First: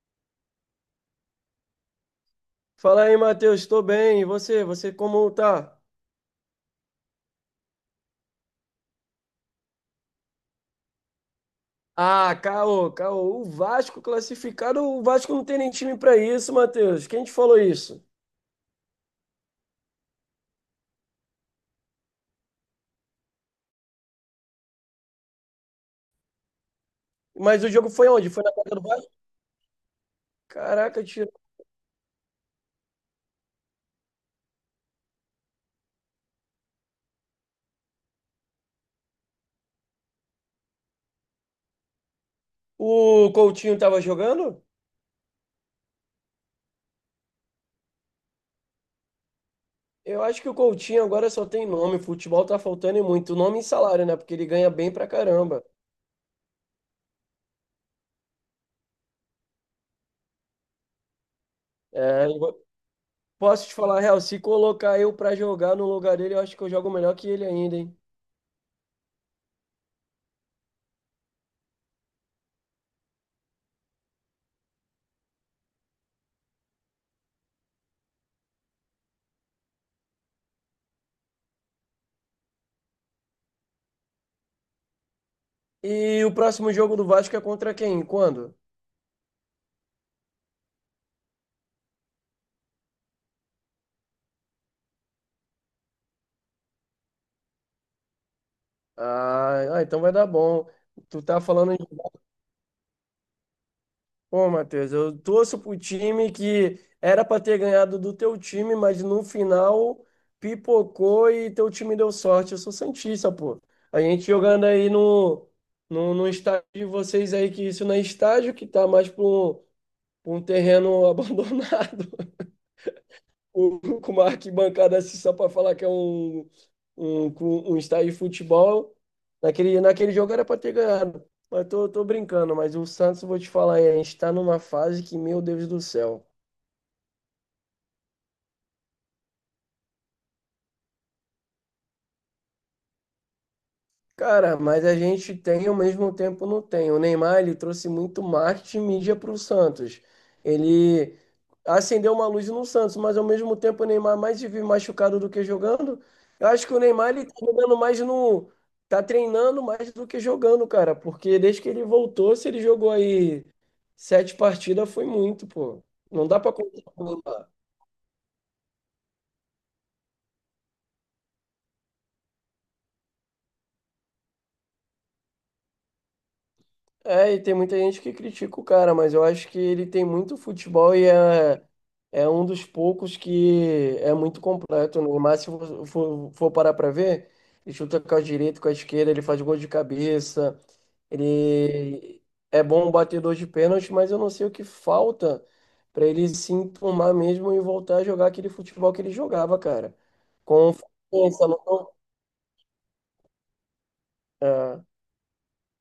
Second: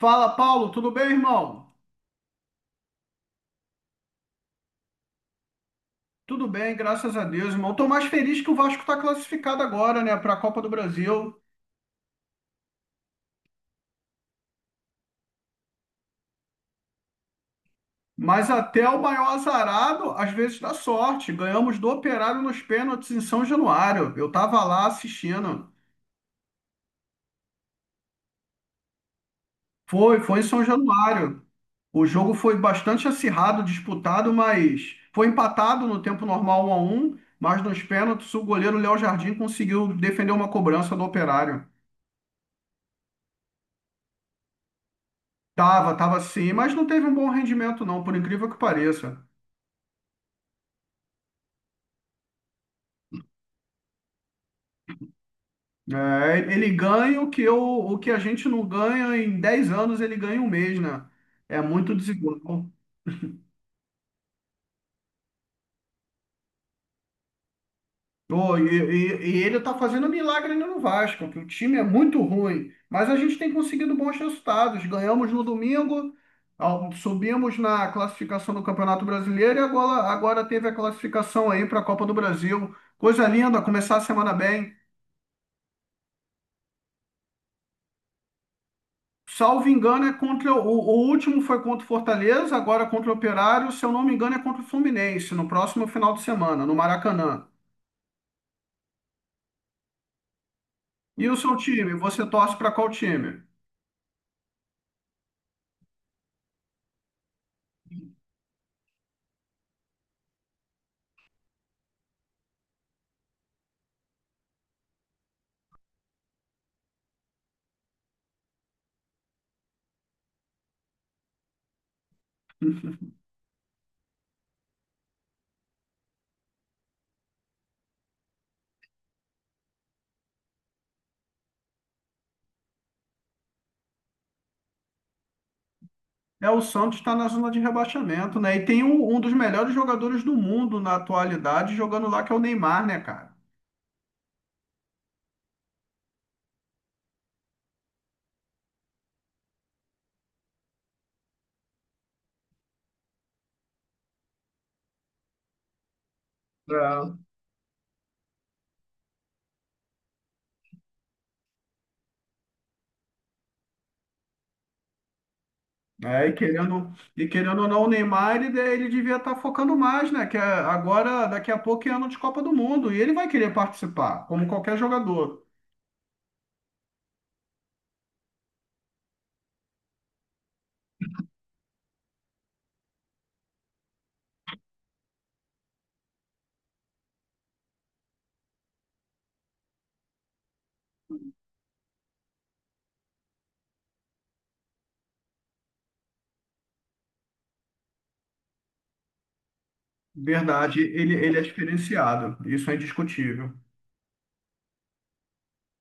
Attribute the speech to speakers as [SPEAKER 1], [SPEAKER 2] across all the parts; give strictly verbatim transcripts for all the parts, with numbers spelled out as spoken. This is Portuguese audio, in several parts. [SPEAKER 1] Fala, Paulo, tudo bem, irmão?
[SPEAKER 2] Fala aí, Matheus, estou bem. E você? Você como tá?
[SPEAKER 1] Tudo bem, graças a Deus, irmão. Tô mais feliz que o Vasco está classificado agora, né, para a Copa do Brasil.
[SPEAKER 2] Ah, caô, caô. O Vasco classificado, o Vasco não tem nem time pra isso, Matheus. Quem te falou isso?
[SPEAKER 1] Mas até o maior azarado, às vezes dá sorte. Ganhamos do Operário nos pênaltis em São Januário. Eu tava lá assistindo.
[SPEAKER 2] Mas o jogo foi onde? Foi na casa do Vasco?
[SPEAKER 1] Foi, foi em São
[SPEAKER 2] Caraca, tiro.
[SPEAKER 1] Januário. O jogo foi bastante acirrado, disputado, mas foi empatado no tempo normal um a um, mas nos pênaltis o goleiro Léo Jardim conseguiu defender uma cobrança do Operário.
[SPEAKER 2] O Coutinho tava jogando?
[SPEAKER 1] Tava, tava sim, mas não teve um bom rendimento não, por incrível que pareça.
[SPEAKER 2] Eu acho que o Coutinho agora só tem nome. Futebol tá faltando e muito. Nome e salário, né? Porque ele ganha bem pra caramba.
[SPEAKER 1] É, ele ganha o que eu, o que a gente não ganha em dez anos, ele ganha em um mês, né? É muito
[SPEAKER 2] É, eu-
[SPEAKER 1] desigual.
[SPEAKER 2] posso te falar a real, se colocar eu pra jogar no lugar dele, eu acho que eu jogo melhor que ele ainda, hein?
[SPEAKER 1] Pô, e, e- e ele tá fazendo milagre ainda no Vasco, que o time é muito ruim, mas a gente tem conseguido bons resultados. Ganhamos no domingo, ao- subimos na classificação do Campeonato Brasileiro e agora, agora teve a classificação aí para a Copa do Brasil. Coisa linda, começar a semana bem.
[SPEAKER 2] E o próximo jogo do Vasco é contra quem? Quando?
[SPEAKER 1] Salvo engano, é contra o, o último foi contra o Fortaleza, agora contra o Operário, se eu não me engano, é contra o Fluminense, no próximo final de semana, no Maracanã.
[SPEAKER 2] Ah, ah, então vai dar bom. Tu
[SPEAKER 1] E o
[SPEAKER 2] tá
[SPEAKER 1] seu
[SPEAKER 2] falando, em-
[SPEAKER 1] time? Você torce para qual time?
[SPEAKER 2] pô, Matheus, eu torço pro time que era pra ter ganhado do teu time, mas no final pipocou e teu time deu sorte. Eu sou santista, pô. A gente jogando aí no, no, no estádio de vocês aí, que isso não é estádio, que tá mais pra um, pra um, terreno abandonado, com com uma arquibancada assim só pra falar que é um um, com um estádio de futebol. Naquele, naquele jogo era para ter ganhado. Mas tô, tô brincando, mas o Santos, vou te falar, hein, a gente tá numa fase que, meu Deus do céu.
[SPEAKER 1] É, o Santos está na zona de rebaixamento, né? E tem um, um dos melhores jogadores do mundo na atualidade jogando lá, que é o Neymar, né, cara?
[SPEAKER 2] Cara, mas a gente tem e ao mesmo tempo não tem. O Neymar, ele trouxe muito marketing e mídia para o Santos. Ele acendeu uma luz no Santos, mas ao mesmo tempo o Neymar mais vive machucado do que jogando. Eu acho que o Neymar,
[SPEAKER 1] É,
[SPEAKER 2] ele tá jogando mais no... Tá treinando mais do que jogando, cara. Porque desde que ele voltou, se ele jogou aí sete partidas, foi muito, pô. Não
[SPEAKER 1] É, e
[SPEAKER 2] dá pra
[SPEAKER 1] querendo, e
[SPEAKER 2] contar.
[SPEAKER 1] querendo ou não, o Neymar, ele, de- ele devia estar focando mais, né? Que é- agora, daqui a pouco, é ano de Copa do Mundo. E ele vai querer participar, como qualquer jogador.
[SPEAKER 2] É, e tem muita gente que critica o cara, mas eu acho que ele tem muito futebol e é, é um dos poucos que é muito completo. O Neymar, se for, for- for parar pra ver, ele chuta com a direita, com a esquerda, ele faz gol de cabeça, ele é bom batedor de pênalti, mas eu não sei o que falta pra ele se enturmar mesmo e voltar a jogar aquele futebol que ele jogava, cara. Com
[SPEAKER 1] Verdade, ele, ele é
[SPEAKER 2] força, não...
[SPEAKER 1] diferenciado, isso é indiscutível.
[SPEAKER 2] É,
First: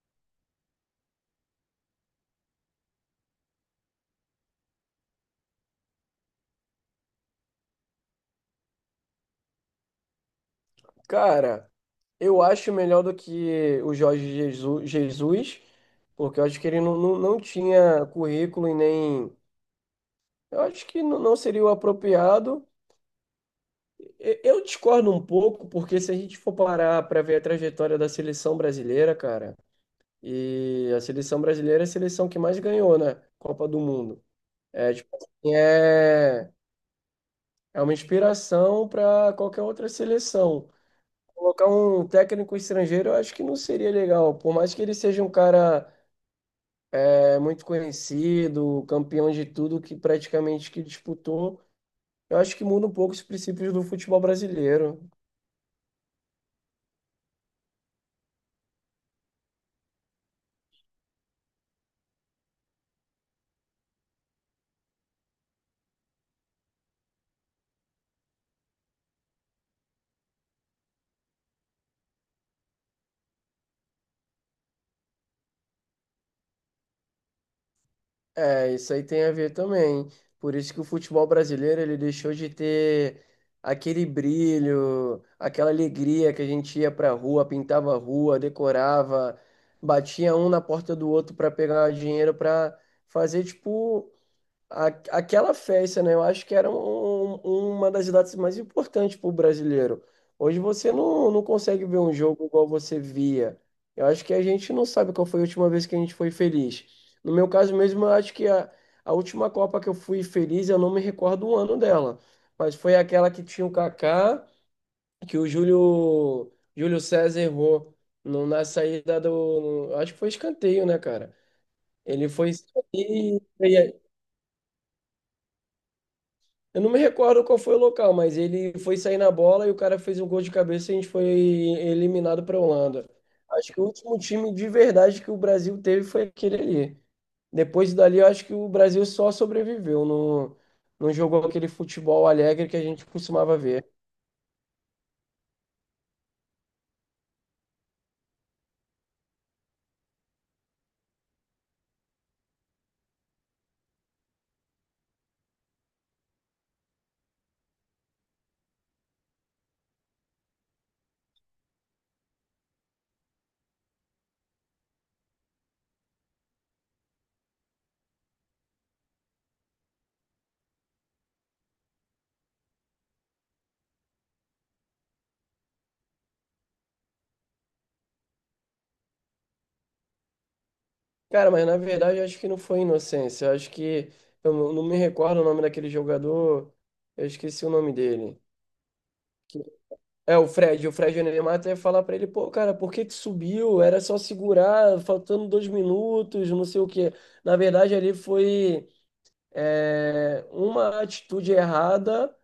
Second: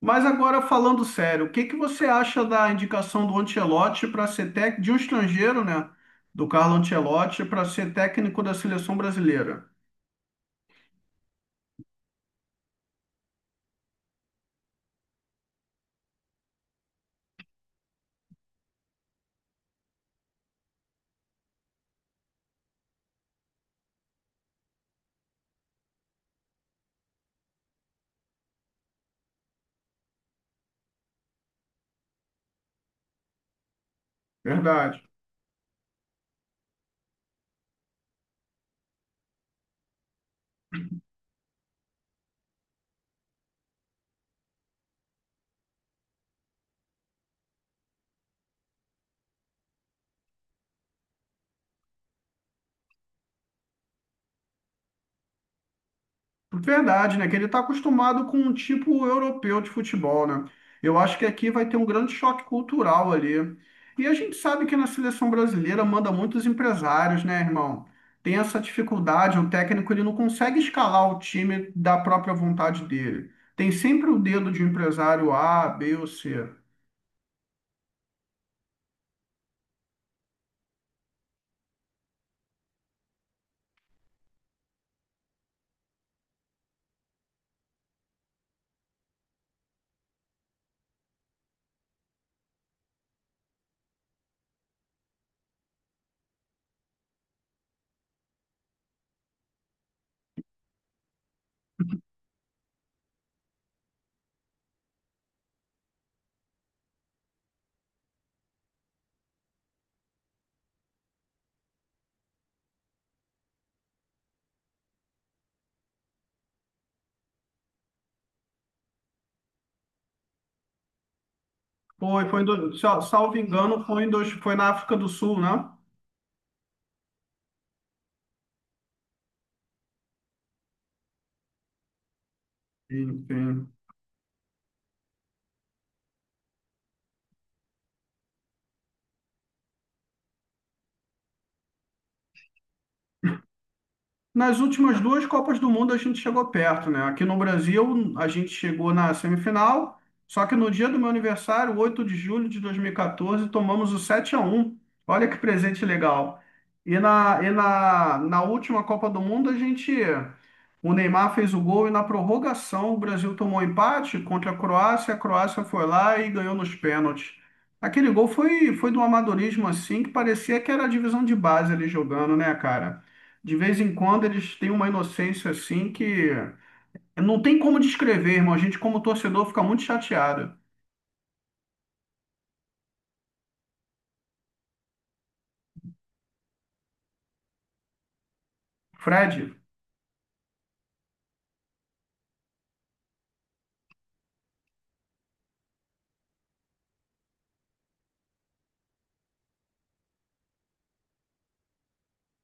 [SPEAKER 1] Mas agora, falando sério, o que que você acha da indicação do Ancelotti para ser técnico de um estrangeiro, né? Do Carlo Ancelotti para ser técnico da seleção brasileira?
[SPEAKER 2] cara. Eu acho melhor do que o Jorge Jesus Jesus, porque eu acho que ele não, não, não tinha currículo e nem. Eu acho que não, não seria o apropriado. E- Eu discordo um pouco, porque se a gente for parar para ver a trajetória da seleção brasileira, cara, e a seleção brasileira é a seleção que mais ganhou, né? Copa do Mundo. É,
[SPEAKER 1] Verdade.
[SPEAKER 2] tipo, assim, é, é uma inspiração para qualquer outra seleção. Colocar um técnico estrangeiro, eu acho que não seria legal, por mais que ele seja um cara é muito conhecido, campeão de tudo que praticamente que disputou. Eu acho que muda um pouco os princípios do futebol brasileiro.
[SPEAKER 1] Verdade, né? Que ele está acostumado com um tipo europeu de futebol, né? Eu acho que aqui vai ter um grande choque cultural ali. E a gente sabe que na seleção brasileira manda muitos empresários, né, irmão? Tem essa dificuldade, o técnico ele não consegue escalar o time da própria vontade dele. Tem sempre o dedo de um empresário A, B ou C.
[SPEAKER 2] É, isso aí tem a ver também. Por isso que o futebol brasileiro ele deixou de ter aquele brilho, aquela alegria que a gente ia pra rua, pintava a rua, decorava, batia um na porta do outro para pegar dinheiro para fazer tipo a- aquela festa, né? Eu acho que era um- um, uma das datas mais importantes para o brasileiro. Hoje você não, não consegue ver um jogo igual você via. Eu acho que a gente não sabe qual foi a última vez que a gente foi feliz. No meu caso mesmo, eu acho que a, a última Copa que eu fui feliz, eu não me recordo o ano dela. Mas foi aquela que tinha o Kaká, que o Júlio, Júlio César errou no- na saída do. Acho que foi escanteio, né, cara?
[SPEAKER 1] Foi,
[SPEAKER 2] Ele
[SPEAKER 1] foi em
[SPEAKER 2] foi.
[SPEAKER 1] do- sal- salvo
[SPEAKER 2] E
[SPEAKER 1] engano, foi, em dois, foi na África do Sul, né?
[SPEAKER 2] eu não me recordo qual foi o local, mas ele foi sair na bola e o cara fez um gol de cabeça e a gente foi eliminado para a Holanda.
[SPEAKER 1] Enfim.
[SPEAKER 2] Acho que o último time de verdade que o Brasil teve foi aquele ali. Depois dali, eu acho que o Brasil só sobreviveu, não, não jogou aquele futebol alegre que a gente costumava ver.
[SPEAKER 1] Nas últimas duas Copas do Mundo a gente chegou perto, né? Aqui no Brasil a gente chegou na semifinal, só que no dia do meu aniversário, oito de julho de dois mil e quatorze, tomamos o sete a um. Olha que presente legal. E na, e na, na última Copa do Mundo a gente o Neymar fez o gol e na prorrogação o Brasil tomou empate contra a Croácia, a Croácia foi lá e ganhou nos pênaltis. Aquele gol foi foi de um amadorismo assim que parecia que era a divisão de base ali jogando, né, cara? De vez em quando eles têm uma inocência assim que não tem como descrever, irmão. A gente, como torcedor, fica muito chateado.
[SPEAKER 2] Cara, mas na verdade, eu acho que não foi inocência. Eu acho que eu não não me recordo o nome daquele jogador, eu esqueci o nome dele.
[SPEAKER 1] Fred.
[SPEAKER 2] É, o Fred, o Fred Neymar ia falar pra ele, pô, cara, por que que subiu? Era só segurar, faltando dois minutos, não sei o quê. Na verdade, ali foi é, uma atitude errada,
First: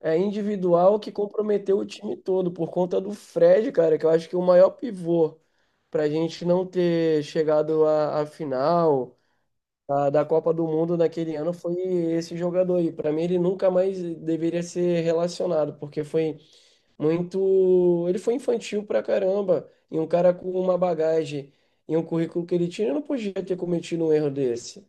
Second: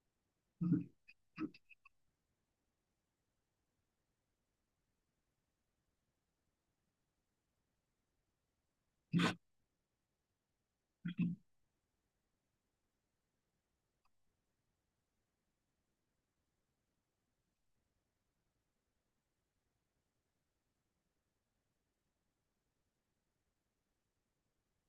[SPEAKER 2] é, individual, que comprometeu o time todo, por conta do Fred, cara, que eu acho que é o maior pivô pra gente não ter chegado à, à final da, da Copa do Mundo naquele ano foi esse jogador aí. Pra mim, ele nunca mais deveria ser relacionado, porque foi muito. Ele foi infantil pra caramba. E um cara com uma bagagem e um currículo que ele tinha, ele não podia ter cometido um erro desse.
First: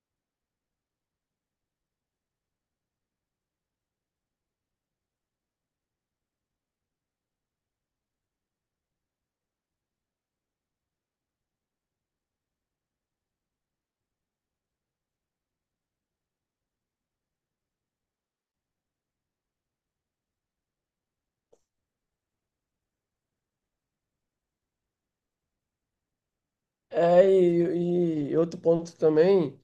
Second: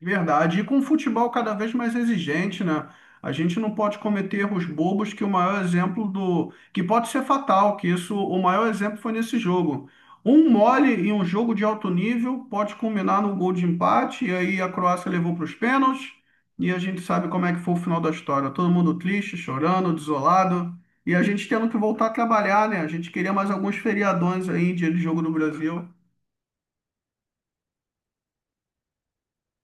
[SPEAKER 1] De verdade. E com o futebol cada vez mais exigente, né? A gente não pode cometer erros bobos que o maior exemplo do... que pode ser fatal, que isso, o maior exemplo foi nesse jogo. Um mole em um jogo de alto nível pode culminar no gol de empate, e aí a Croácia levou para os pênaltis, e a gente sabe como é que foi o final da história. Todo mundo triste, chorando, desolado, e a gente tendo que voltar a trabalhar, né? A gente queria mais alguns feriadões aí, dia de jogo do Brasil.
[SPEAKER 2] É, e, e outro ponto também.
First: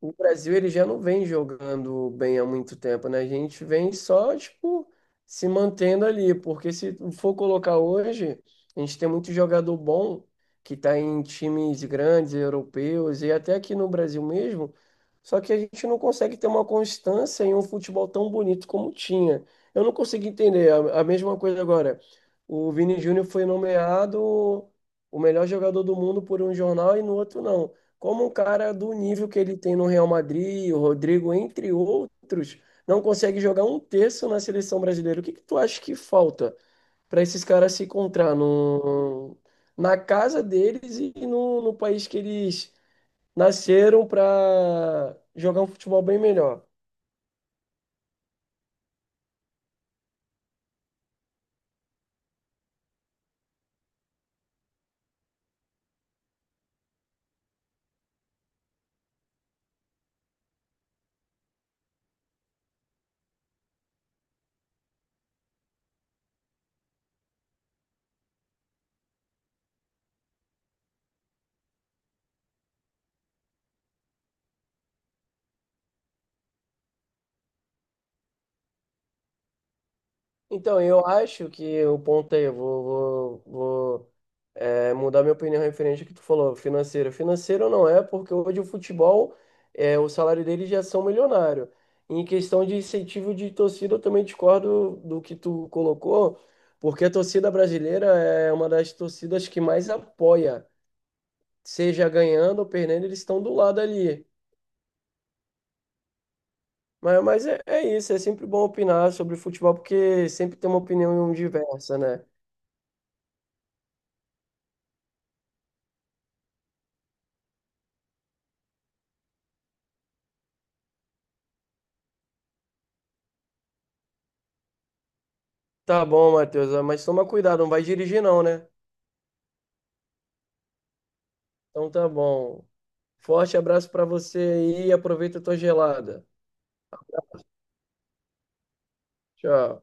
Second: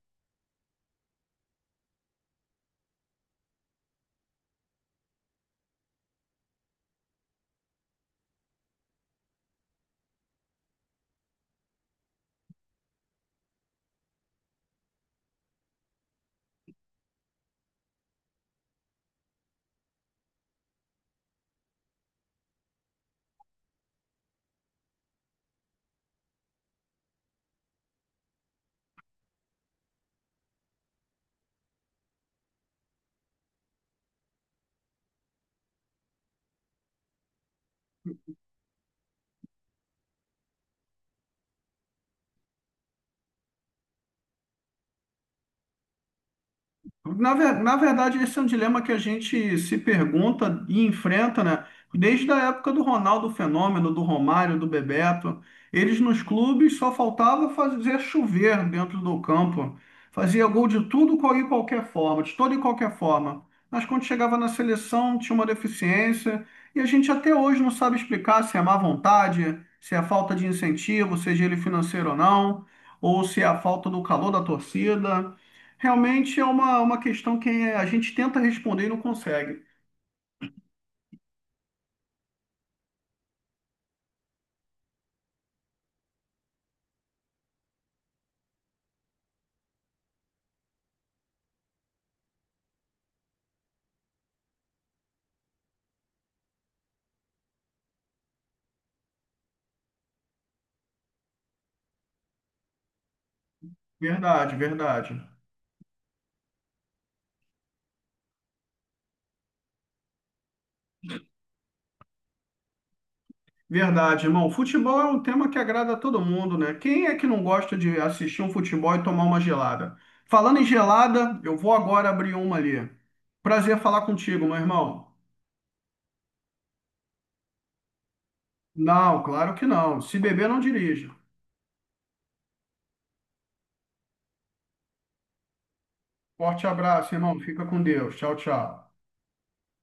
[SPEAKER 2] O Brasil ele já não vem jogando bem há muito tempo, né? A gente vem só, tipo, se mantendo ali, porque se for colocar hoje, a gente tem muito jogador bom que tá em times grandes, europeus e até aqui no Brasil mesmo, só que a gente não consegue ter uma constância em um futebol tão bonito como tinha. Eu não consigo entender. A, a mesma coisa agora. O Vini Júnior foi nomeado o melhor jogador do mundo por um jornal e no outro não, como um cara do nível que ele tem no Real Madrid, o Rodrigo, entre outros, não consegue jogar um terço na seleção brasileira. O que que tu acha que falta para esses caras se encontrar no, na casa deles e no, no país que eles nasceram para jogar um futebol bem melhor?
[SPEAKER 1] Na, ver- na verdade, esse é um dilema que a gente se pergunta e enfrenta, né? Desde a época do Ronaldo Fenômeno, do Romário, do Bebeto. Eles nos clubes só faltava fazer chover dentro do campo. Fazia gol de tudo qual- e qualquer forma, de toda e qualquer forma. Mas quando chegava na seleção, tinha uma deficiência. E a gente até hoje não sabe explicar se é má vontade, se é falta de incentivo, seja ele financeiro ou não, ou se é a falta do calor da torcida. Realmente é uma, uma questão que a gente tenta responder e não consegue.
[SPEAKER 2] Então, eu acho que o ponto aí, eu vou, vou, vou É, mudar minha opinião referente ao que tu falou, financeiro. Financeiro não é, porque hoje o futebol, é, o salário deles já são milionário. Em questão de incentivo de torcida, eu também discordo do que tu colocou, porque a torcida brasileira é uma das torcidas que mais apoia, seja ganhando ou perdendo, eles estão do lado ali.
[SPEAKER 1] Verdade, verdade.
[SPEAKER 2] Mas, mas é, é isso, é sempre bom opinar sobre futebol, porque sempre tem uma opinião diversa, né?
[SPEAKER 1] Verdade, irmão. Futebol é um tema que agrada a todo mundo, né? Quem é que não gosta de assistir um futebol e tomar uma gelada? Falando em gelada, eu vou agora abrir uma ali. Prazer falar contigo, meu irmão.
[SPEAKER 2] Tá bom, Matheus, mas toma cuidado, não vai dirigir não, né?
[SPEAKER 1] Não, claro que não. Se beber, não dirija.
[SPEAKER 2] Então tá bom. Forte abraço para você aí. E aproveita a tua gelada.
[SPEAKER 1] Forte abraço, irmão. Fica com Deus. Tchau, tchau.
[SPEAKER 2] Tchau.